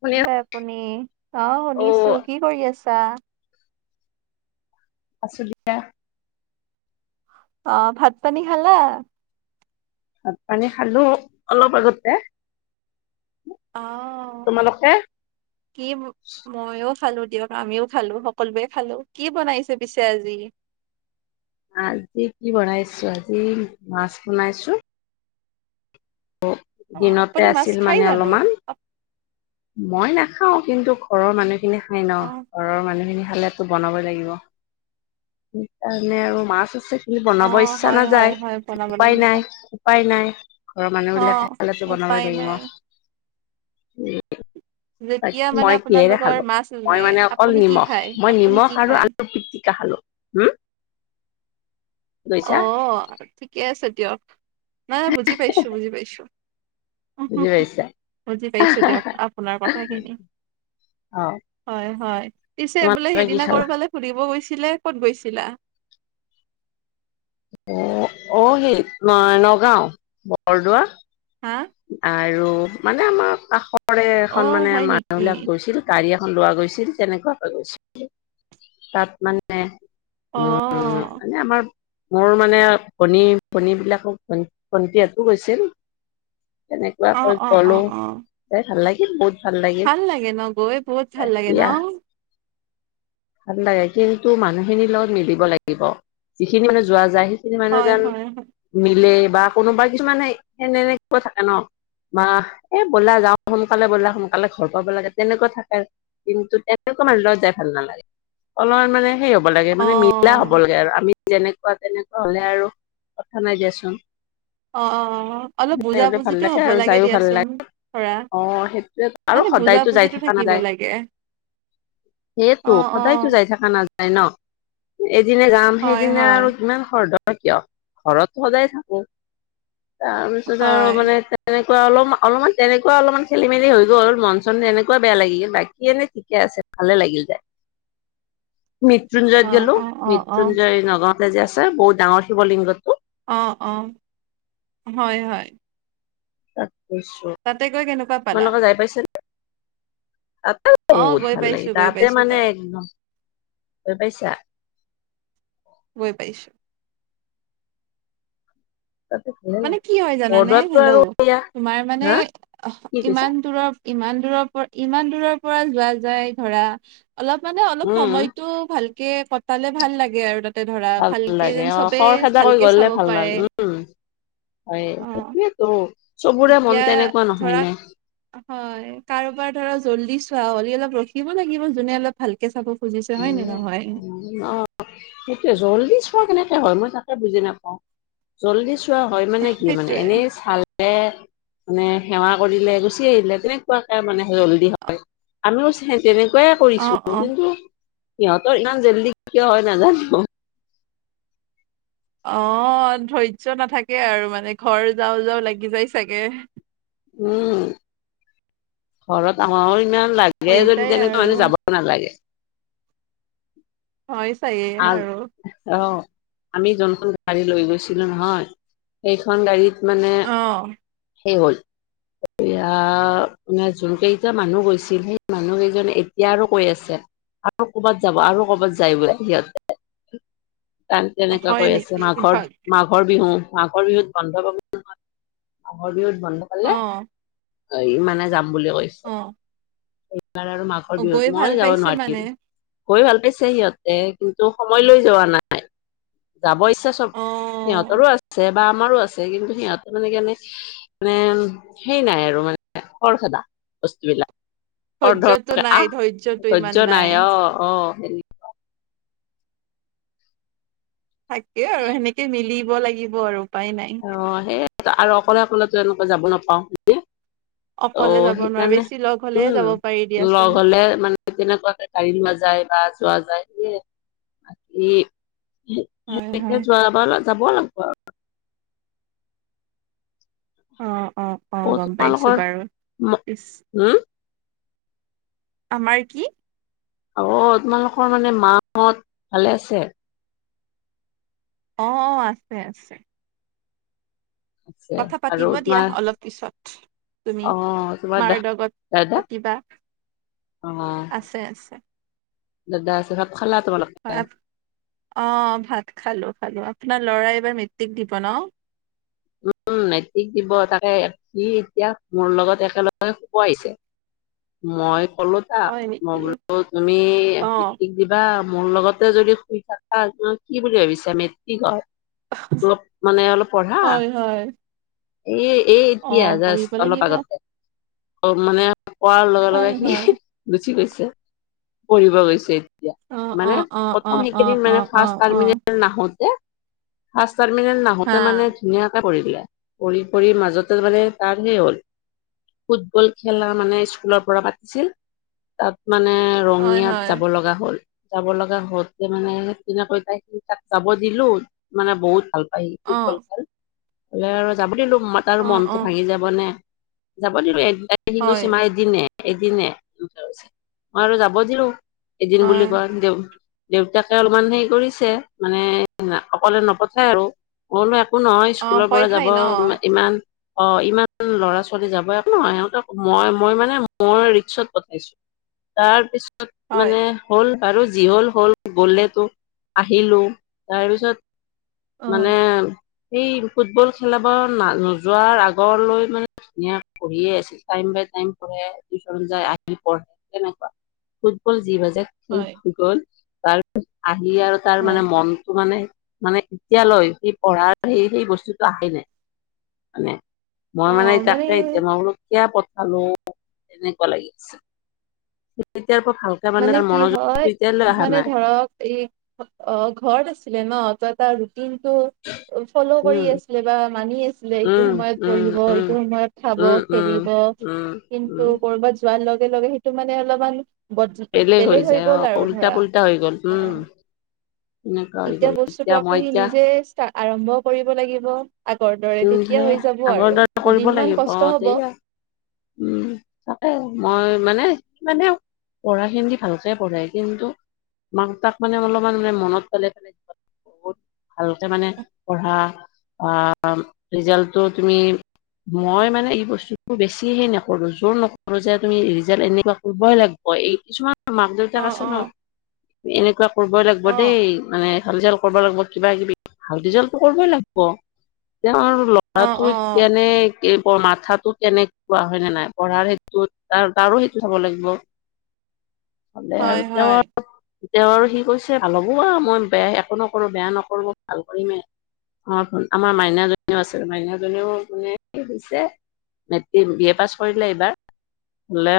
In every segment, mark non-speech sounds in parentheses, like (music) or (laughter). শুনি কি আপুনি অঁ আছো শুনিছো কি কৰি আছা? আছো দিয়া। অঁ', ভাত পানী খালা। ভাত পানী খালো অলপ আগতে অ'। তোমালোকে। কি মো ময়ও খালো দিয়ক, আমিও খালো, সকলোৱে খালো কি বনাইছে পিছে আজি? আজি কি বনাইছো আজি মাছ বনাইছো। ও অ' দিনতে আপুনি মাছ আছিল খাই মানে জানো? অলপমান মই নাখাও কিন্তু ঘৰৰ মানুহখিনি খাই ন। অ' ঘৰৰ মানুহখিনি খালেটো বনাবই লাগিব সেইকাৰণে আৰু মাছ আছে। কিন্তু অ' বনাব ইচ্ছা হয় হয় নাযায়, হয় বনাব উপায় লাগিব। নাই উপায় নাই। মানুহবিলাকে অ' খালেতো বনাবই উপায় লাগিব, নাই। উম। তাক যেতিয়া মানে মই কিহেৰে আপোনালোকৰ খালো? মাছ নে মই মানে অকল আপুনি কি নিমখ খায়? মই আপুনি নিমখ কি আৰু খায়? আলু পিতিকা খালো, উম! অ', ঠিকে আছে দিয়ক নাই বুজি পাইছো বুজি পাইছো। বুজি হুহুহু পাইছা বুজি পাইছো দিয়ক আপোনাৰ কথাখিনি। অ হয়, হয়, পিছে বোলে তোমালোকে কি সেইদিনা খালা? কৰবালে ফুুলিব গৈছিলে ক'ত গৈছিলা? অ', অ', সেই নই নগাঁও বৰদোৱা। হা? আৰু মানে আমাৰ কাষৰে অ এখন মানে হয় নেকি মানুহবিলাক গৈছিল। গাড়ী এখন লোৱা গৈছিল তেনেকুৱাকে গৈছিল তাত মানে অ উম মানে আমাৰ মোৰ মানে ভনী ভনীবিলাকক ভ ভণ্টিয়াটো গৈছিল। অ তেনেকুৱাকৈ অ অ গলো অ এই ভাল লাগিল বহুত ভাল লাগে ন' গৈ বহুত ভাল লাগে এতিয়া ন'। ভাল লাগে কিন্তু মানুহখিনিৰ লগত মিলিব লাগিব, যিখিনি মানে যোৱা যায়। মানুহ হয় যেন হয় হয় মিলে বা কোনোবা কিছুমান সেনেকুৱা থাকে ন' বা এ ব'লা যাওঁ সোনকালে ব'লা সোনকালে ঘৰ পাব লাগে তেনেকুৱা থাকে আৰু। কিন্তু তেনেকুৱা মানুহ লগত যাই ভাল নালাগে, অলপ মানে সেই হ' হব লাগে অ মানে মিলা হ'ব লাগে আৰু আমি যেনেকুৱা তেনেকুৱা হলে আৰু কথা নাই দিয়াচোন। অ', অ', অ' অ '। অলপ বুজা তেনেহ'লে ভাল বুজিটো হ'ব আৰু লাগে যায়ো ভাল দিয়াচোন লাগে ধৰা অ সেইটোয়ে আৰু মানে বুজা সদায়তো - বুজি যাই টো থকা থাকিব লাগে। অ সেইটো অ সদায়তো যাই থাকা নাযায় ন', এদিনা যাম হয় সেইদিনা হয় আৰু ইমান খৰ ধৰ অ কিয়? ঘৰত সদায় থাকো তাৰপিছত আৰু হয় মানে এ তেনেকুৱা অলপ অলপমান তেনেকুৱা অলমান খেলি - মেলি হৈ গ'ল, অলপ মন- চন তেনেকুৱা বেয়া লাগি গল বাকী এনে ঠিকে আছে। ভালে লাগিল যায়। (inaudible) অ মৃত্যুঞ্জয়ত গলো, অ অ অ মৃত্যুঞ্জয় নগাঁৱতে যে আছে বহুত ডাঙৰ শিৱ লিংগটো। অঁ', অঁ', হয়, হয়। তাত গৈছো তাতে গৈ কেনেকুৱা পালা তোমালোকে যাই পাইছ নে? (inaudible) অ বহুত গৈ ভাল লাগি পাইছো গৈ তাতে পাইছো মানে তাত একদম গৈ পাইছা? গৈ পাইছো। তাতে ভালে মানে লাগে কি হয় জানানে বৰদোৱাতটো আৰু হেল্ল'? এয়া তোমাৰ মানে হা কি কৈছা ইমান দূৰৰ ইমান দূৰৰ পৰা ইমান দূৰৰ পৰা যোৱা যায় ধৰা অলপ মানে অলপ উম সময়টো ভালকে কটালে ভাল লাগে আৰু তা তে ধৰা ভাল ভালকে লাগে যেন অ চবেই খৰখেদা কৰি ভালকে গ'লে চাব ভাল লাগে পাৰে। উম হয় অ সেয়েতো, চবৰে এতিয়া মন তেনেকুৱা ধৰা নহয় নে? হয় কাৰোবাৰ ধৰ জল্দি চোৱা হ'ল অলপ ৰখিব লাগিব যোনে অলপ ভালকে চাব খুজিছে হয় নে নহয়? উম অ', সেইটো জল্দি চোৱা কেনেকে হয় মই তাকে বুজি নাপাও জল্দি চো চোৱা হয় মানে কি মানে সেইটোৱে এনেই চাল এ মানে সেৱা কৰিলে গুচি আহিলে তেনেকুৱাকে মানে জল্দি হয়। আমিও তেনেকুৱাই অ কৰিছো অ কিন্তু সিহঁতৰ ইমান জল্দি কিয় হয় নাজানো। অ', ধৈৰ্য নাথাকে আৰু মানে ঘৰ যাও যাওঁ লাগি যায় চাগে। উম ঘৰত আহো আহো ইমান লাগে হৈ যদি যায় তেনেকুৱা মানে আৰু যাব নালাগে। হয়, চাগে আহ আৰু। অ আমি যোনখন গাড়ী লৈ গৈছিলো নহয় সেইখন গাড়ীত মানে অ'। সেই হ'ল এয়া মানে যোন কেইটা মানুহ গৈছিল সেই মানুহ কেইজনে এতিয়া আৰু কৈ আছে আৰু কৰ'বাত যাব আৰু কৰ'বাত যায় বোলে সিহত ত তেনেকুৱা হয় কৰি আছে নেকি? মাঘৰ হয়। মাঘ মাঘৰ বিহু মাঘৰ বিহুত বন্ধ পাব নহয় মাঘৰ বিহুত বন্ধ পালে অ ই মানে যাম বুলি কৈছে অ', এইবাৰ আৰু মাঘ ৰ অ', গৈ বিহুত ভাল মই যাব পাইছে মানে। নোৱাৰিম গৈ ভাল পাইছে সিহঁতে কিন্তু সময় লৈ যোৱা নাই যাব ইচ্ছা চব অ', সিহঁতৰো আছে বা আমাৰো আছে কিন্তু সিহঁতৰ মানে কেনে মানে সেই নাই আৰু মানে খৰ খেদা বস্তুবিলাক খৰ ধৈৰ্য্যটো ধৰকে নাই, ধৈৰ্য্যটো আহ ইমান ধৰ্য্য নাই অ অ সেনে থাকেই আৰু সেনেকে মিলিব লাগিব আৰু উপায় নাই। অ সেই আৰু অকলে অকলে এনেকুৱা যাব নাপাও অ অকলে যাব নোৱাৰা, সেইকাৰণে বেছি লগ হ'লেহে যাব পাৰি উম লগ দিয়াচোন। হলে মানে তেনেকুৱাকে গাড়ীত নাযায় বা যোৱা যায় সে বাকী হয়, সনেকে হয়, যোৱা বা যাব লাগিব আৰু অঁ অঁ অঁ অ' গম পাইছোঁ তোমালোকৰ বাৰু হম পিছ আমাৰ কি অ তোমালোকৰ মানে মাহত ভালে আছে অ অ আছে আছে আছে কথা আৰু পাতিব দিয়া তোমাৰ অলপ পিছত তুমি অ' তোমাৰ মাৰ দা লগত দাদা পাতিবা অ' আছে আছে দাদা আছে সব। খালা তোমালোক হয় আ অ ভাত খালো খালোঁ আপোনাৰ ল'ৰাই এইবাৰ মেট্ৰিক দিব ন? উম মেট্ৰিক দিব তাকে সি এতিয়া মোৰ লগত একেলগে শুব আহিছে। মই কলো তাক হয় মই নেকি বোলো তুমি অ মেটিক দিবা মোৰ লগতে যদি শুই থাকা কি বুলি ভাবিছো মেট্ৰিক হয় ত অলপ মানে অলপ পঢ়া হয় হয় এই এই অ এতিয়া জাষ্ট পঢ়িব অলপ লাগিব আগতে অ মানে কোৱাৰ লগে লগে হয় সি হয় গুচি গৈছে পঢ়িব গৈছে এতিয়া, অ অ মানে অ অ প্ৰথম অ সেইকেইদিন অ মানে অ ফাৰ্ষ অ টাৰ্মিনেল নাহোতে ফাৰ্ষ্ট টাৰ্মিনেল হা নাহোতে মানে ধুনীয়াকে কৰি দিয়ে পঢ়ি পঢ়ি মাজতে মানে তাৰ হেই হ'ল ফুটবল খেলা মানে স্কুলৰ পৰা পাতিছিল তাত মানে হয় হয় ৰঙিয়াত যাব লগা হ'ল। যাব লগা হৈছে মানে, সিদিনা তেনেকৈ তাই তাত যাব দিলো, মানে বহুত ভাল। অ ফুটবল খেল, এহ আৰু যাব দিলো, মই তাৰ অ মনটো অ ভাঙি যাব। হবনে, ‍ যাব দিলোঁ, এতিয়া কি হয় কৈছে মা এই এদিনে এদিনে, মই আৰু যাব দিলো এদিন বুলি হয় কোৱা তেও দেউতাকে অলপমান হেৰি কৰিছে, মানে অকলে নপঠায় আৰু মই বোলো একো নহয়, অ স্কুলৰ ভয় পৰা যাব খাই ন ইমান অ ইমান লৰা ছোৱালী যাব একো নহয়, সিহঁতক মই মই মানে মই ৰিক্সত পঠাইছো। তাৰপিছত তহ হয় মানে হ'ল বাৰু, যি হ'ল হ'ল, গলেতো আহিলো, অ তাৰপিছত মানে, সেই ফুটবল খেলা নোযোৱাৰ আগলৈ মানে পঢ়িয়ে আছে, টাইম বাই টাইম কৰে, টিউচন যায়। আহি পঢ়ে কেনেকুৱা ফুটবল যি‌ বাজে, খেল হয় গল, তাৰপিছত আহি আৰু তাৰ হয় মানে মনটো মানে মানে এতিয়ালৈ সেই পঢ়াৰ সেই সেই বস্তুটো আহে নাই। মানে, মই মানে তাকে এতিয়া মই‌‌ বোলো কেতিয়া পঠালো, তেনেকুৱা লাগি আছে‌, এতিয়াৰ পৰা ভাল। মানে কি হয়, মানে ধৰক এই অহ, ঘৰত আছিলে নহ, তহ তাৰ ৰুটিনটো ফল' কৰি উম, আছিলে, বা মানি আছিলে এইটো উম, সময়ত উম, পঢ়িব এইটো উম, সময়ত খাব, উম, উম, খেলিব। উম, কিন্তু উম। কৰ'বাত যোৱাৰ লগে লগে সেইটো মানে অলপমান বেলেগ হৈ যায় গ'ল অ' আৰু উল্টা ধৰা, পুল্টা হৈ গ'ল উম, অহ এনেকুৱা হৈ এতিয়া গ'ল বস্তুটো আকৌ মই সেই এতিয়া নিজে আৰম্ভ কৰিব লাগিব। আগৰ দৰে উম, তেতিয়া সেয়া হৈ যাব আগৰ আৰু দৰে কৰিব দুদিন লাগিব মান অ' কষ্ট হব। সেয়া উম, মই মানে, মানে পঢ়াখিনি ভালকে পঢ়ে। কিন্তু মাক তাক মানে অলপমান মানে মনত পাই পেলাই বহুত ভালকে মানে পঢ়া আহ ৰিজাল্টটো তুমি, মই মানে এই বস্তুবোৰ বেছি সেইহে নকৰো, জোৰ নকৰোঁ, যে তুমি ৰিজাল্ট এনেকুৱা কৰিবই লাগিব, এই কিছুমান মাক অ দেউতাক আছে অ নহ, এনেকুৱা কৰিবই লাগিব অ দেই মানে ভাল ৰিজাল্ট কৰিব লাগিব, কিবা কিবি ভাল ৰিজাল্টটো কৰিবই লাগিব, তেওঁ আৰু অ হাত ভৰি অ কেনে, মাথাটো কেনেকে কোৱা হয় নে নাই, পঢ়াৰ সেইটো তহ তাৰো সেইটো চাব লাগিব। তাকে হয় আৰু হয় তেওঁৰ তেওঁৰ সি কৈছে, ভাল হ'ব আৰু মই বেয়া একো নকৰোঁ, বেয়া নকৰোঁ ভাল কৰিমে অহ, আমাৰ মাইনাজনীও আছিল, মাইনাজনীও মানে হৈছে। সি বি এ পাছ কৰিলে এইবাৰ, হলে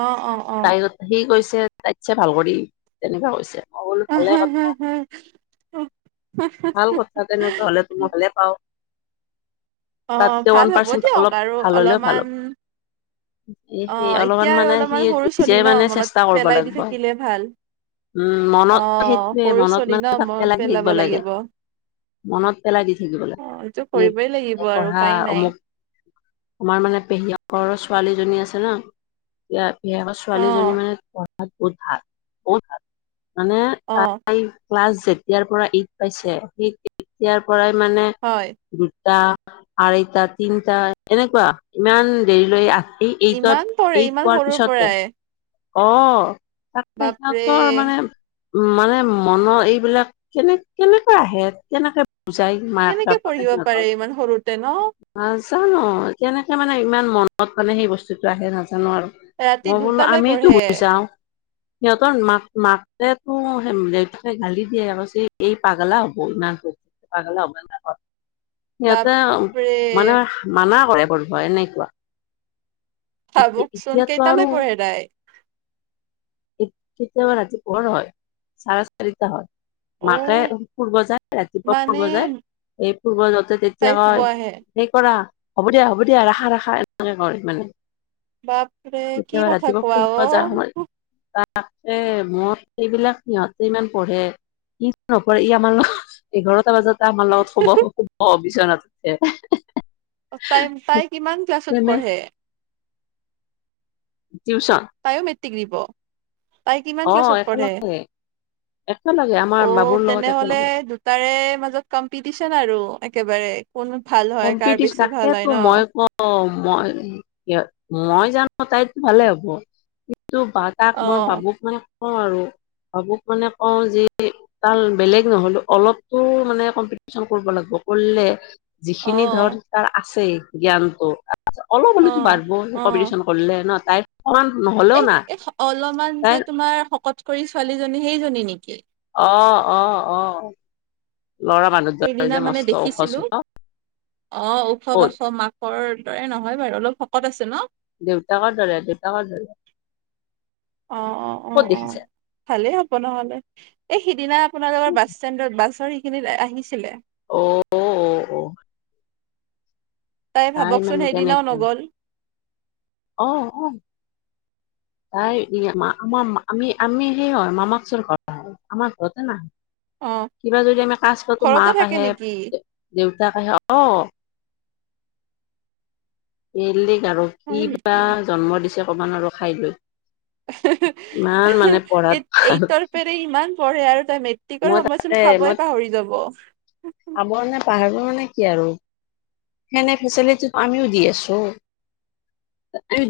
অহ, অহ, অ তাই সি কৈছে তাইতছে ভাল কৰি, তেনেকুৱা কৈছে। মই বোলো উ, ভালে হো হো কথা হো ভাল কথা, তেনেকে হলেতো মই ভালে পাওঁ। অহ, তাতকে ভাল ওৱান হ'ব পাৰ্চেন্ট অলপ দিয়ক আৰু অলপমান এহ অ সেই এতিয়া অলপমান আৰু মানে সি অলপমান সৰু ছোৱালী নিজে ন মানে মনত চেষ্টা কৰিব পেলাই দি লাগিব। থাকিলে ভাল উম, অ মনত সেইটোৱে সৰু মনত ছোৱালী মানে, ন মনত পেলাই পেলাব থাকিব লাগে। লাগিব মনত পেলাই দি থাকিব অ এইটো লাগে, কৰিবই লাগিব আৰু পঢ়া উপায় নাই অমুক আমাৰ মানে পেহীয়েকৰ ছোৱালীজনী আছে ন ইয়াৰ পেহিয়েকৰ অ ছোৱালীজনী মানে পঢ়াত বহুত ভাল বহুত ভাল মানে অ তাই ক্লাছ যেতিয়াৰ পৰা এইট পাইছে সেই তেতিয়াৰ পৰাই মানে হয় দুটা আঢ়ৈটা তিনটা এনেকুৱা ইমান দেৰি লৈ আছে। এই এইটত ইমান পঢ়ে এইট ইমান পোৱাৰ সৰুৰ পিছতে পৰাই অ তাক পাইছা বাপৰে ত মানে উ মানে মনৰ এইবিলাক কেনে কেনেকৈ আহে কেনেকে বুজাই মাক কেনেকে বাপাকে পঢ়িব পাৰে সিহঁতৰ ইমান সৰুতে ন নাজানো কেনেকে মানে ইমান মনত মানে সেই বস্তুটো আহে নাজানো আৰু ৰাতি মই বোলো দুটালৈ আমিটো পঢ়ে গুছি যাওঁ। সিহঁতৰ মাক মাকে তো দেউতাকে গালি দিয়ে আৰু সেই এই পাগলাও বই ন পাগালা অব সিহঁতে বাপৰে মানে মানা কৰে বাই এনেকুৱা ভাবকচোন এতিয়া টো কেইটালৈ আৰু পঢ়ে তাই তেতিয়া আমাৰ ৰাতি পৰ হয় চাৰে চাৰিটা হয়। অ মাকে ফূৰিব যায় ৰাতিপুৱা মানে ফূৰিব যায় এই ফূৰিব যাওঁতে তেতিয়া তাই শুব কয় আহে সেই কৰা হ'ব দিয়া হ'ব দিয়া ৰাখা ৰাখা এনেকে কৰে মানে বাপৰে কি কথা কোৱা ঔ তাকে মোৰ এইবিলাক সিহঁতে ইমান পঢ়ে কি নপৰে ই আমাৰ লগত এঘাৰটা বজাতে আমাৰ লগত শুব শুব বিচনাথতে তাই তাই কিমান ক্লাছত তেনে পঢ়ে? টিউচন তাইও মেটিক দিব। তাই কিমান অ ক্লাছত পঢ়ে একেলগে একেলগে আমাৰ অ বাবুৰ লগত তেনেহলে একেলগে তাৰে মাজত কম্পিটিচন আৰু একেবাৰে কোন ভাল হয় কাৰ বেছি ভাল হয় ন অ মই মই জানো তাইত ভালে হ'ব কিন্তু তাক অ মই ভাবুক মানে কওঁ আৰু ভাবুক মানে কওঁ যে তাৰ বেলেগ নহলো অলপো মানে কম্পিটিচন কৰিব লাগিব কৰিলে অ যিখিনি ধৰ তাৰ আছে জ্ঞানতটো অলপ অ হলো বাঢ়িব অ কম্পিটিচনত পলে ন তাই অ নহ'লে এই অলপমান যে তোমাৰ শকত কৰি ছোৱালীজনী সেইজনী নেকি? অ অ অ ল'ৰা মানুহ দৰে সেইদিনা যে মানে মস্ত ওখ দেখিছিলোঁ চোখ অ ওখ ক'ত বাখ মাক মাকৰ দৰে নহয় বাৰু অলপ শকত আছে ন দেউতাকৰ ধৰে দেউতাকৰ ধৰে। অ অ অ অ দেখিছে ভালেই হ'ব নহলে এই সিদিনা আপোনালোকৰ বাছ ষ্টেণ্ডত বাছৰ সেইখিনি আহিছিলে। অ অ অ তাই ভাবকচোন মানে সেইদিনাও তেনেকুৱা নগ'ল অ অ তাই আম আমি আমি সেই হয় মামাকচোন কৰা হয় আমাৰ ঘৰতে নাহে অ কিবা যদি আমি কাজ পাতো ঘৰতে মাক থাকে আহে নেকি দেউতাক আহে অ বেলেগ আৰু কি হয় নেকি বা জন্ম দিছে কব নোৱাৰো খাই লৈ (unintelligible) ইমান মানে বতমাচ এত এইটৰ পেৰে ইমান পঢ়ে আৰু তাই মেট্ৰিকৰ মই তাকে সময়চোন মই খাবই পাহৰি যাব (unintelligible) পাহৰৰ মানে কি আৰু সেনে ফেচিলিটিটো আমিও দি আছো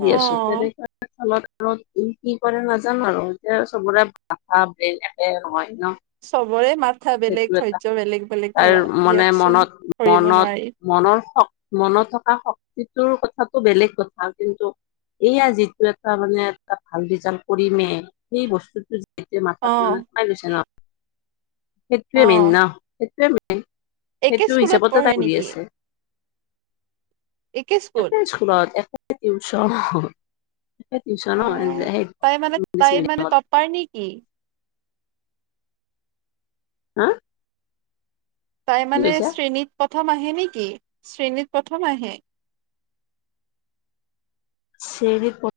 অ দি আছো তেনেকুৱা ফলত আৰু কি কৰে নাজানো আৰু এতিয়া চবৰে ভাষা বেন একে নহয় ন চবৰে মাথা বেলেগ সেইটো ধৈৰ্য্য বেলেগ বেলেগ তাৰ ধৰক মানে দিয়কচোন মনত ধৰিব মনত নোৱাৰি মনৰ হক মনত থকা তোৰ কথাটো বেলেগ কথা কিন্তু এইয়া যিটো এটা মানে এটা ভাল ৰিজাল্ট কৰিমে সেই বস্তুটো অ মাথাত মানে সোমাই গৈছে ন অ সেইটোৱে মেইন ন সেইটোৱে মেইন একে সেইটো স্কুলত হিচাপতে পঢ়ে তাই কৰি নেকি আছে একে স্পো স্কুলত এফালে টিউচন সেই টিউচন অ যায় ইংলিছ মিডিয়ামত হয় নেকি হা তাই কি মানে কৈছা শ্ৰেণীত প্ৰথম আহে নেকি শ্ৰেণীত প্ৰথম আহে শ্ৰেণীত প্ৰথম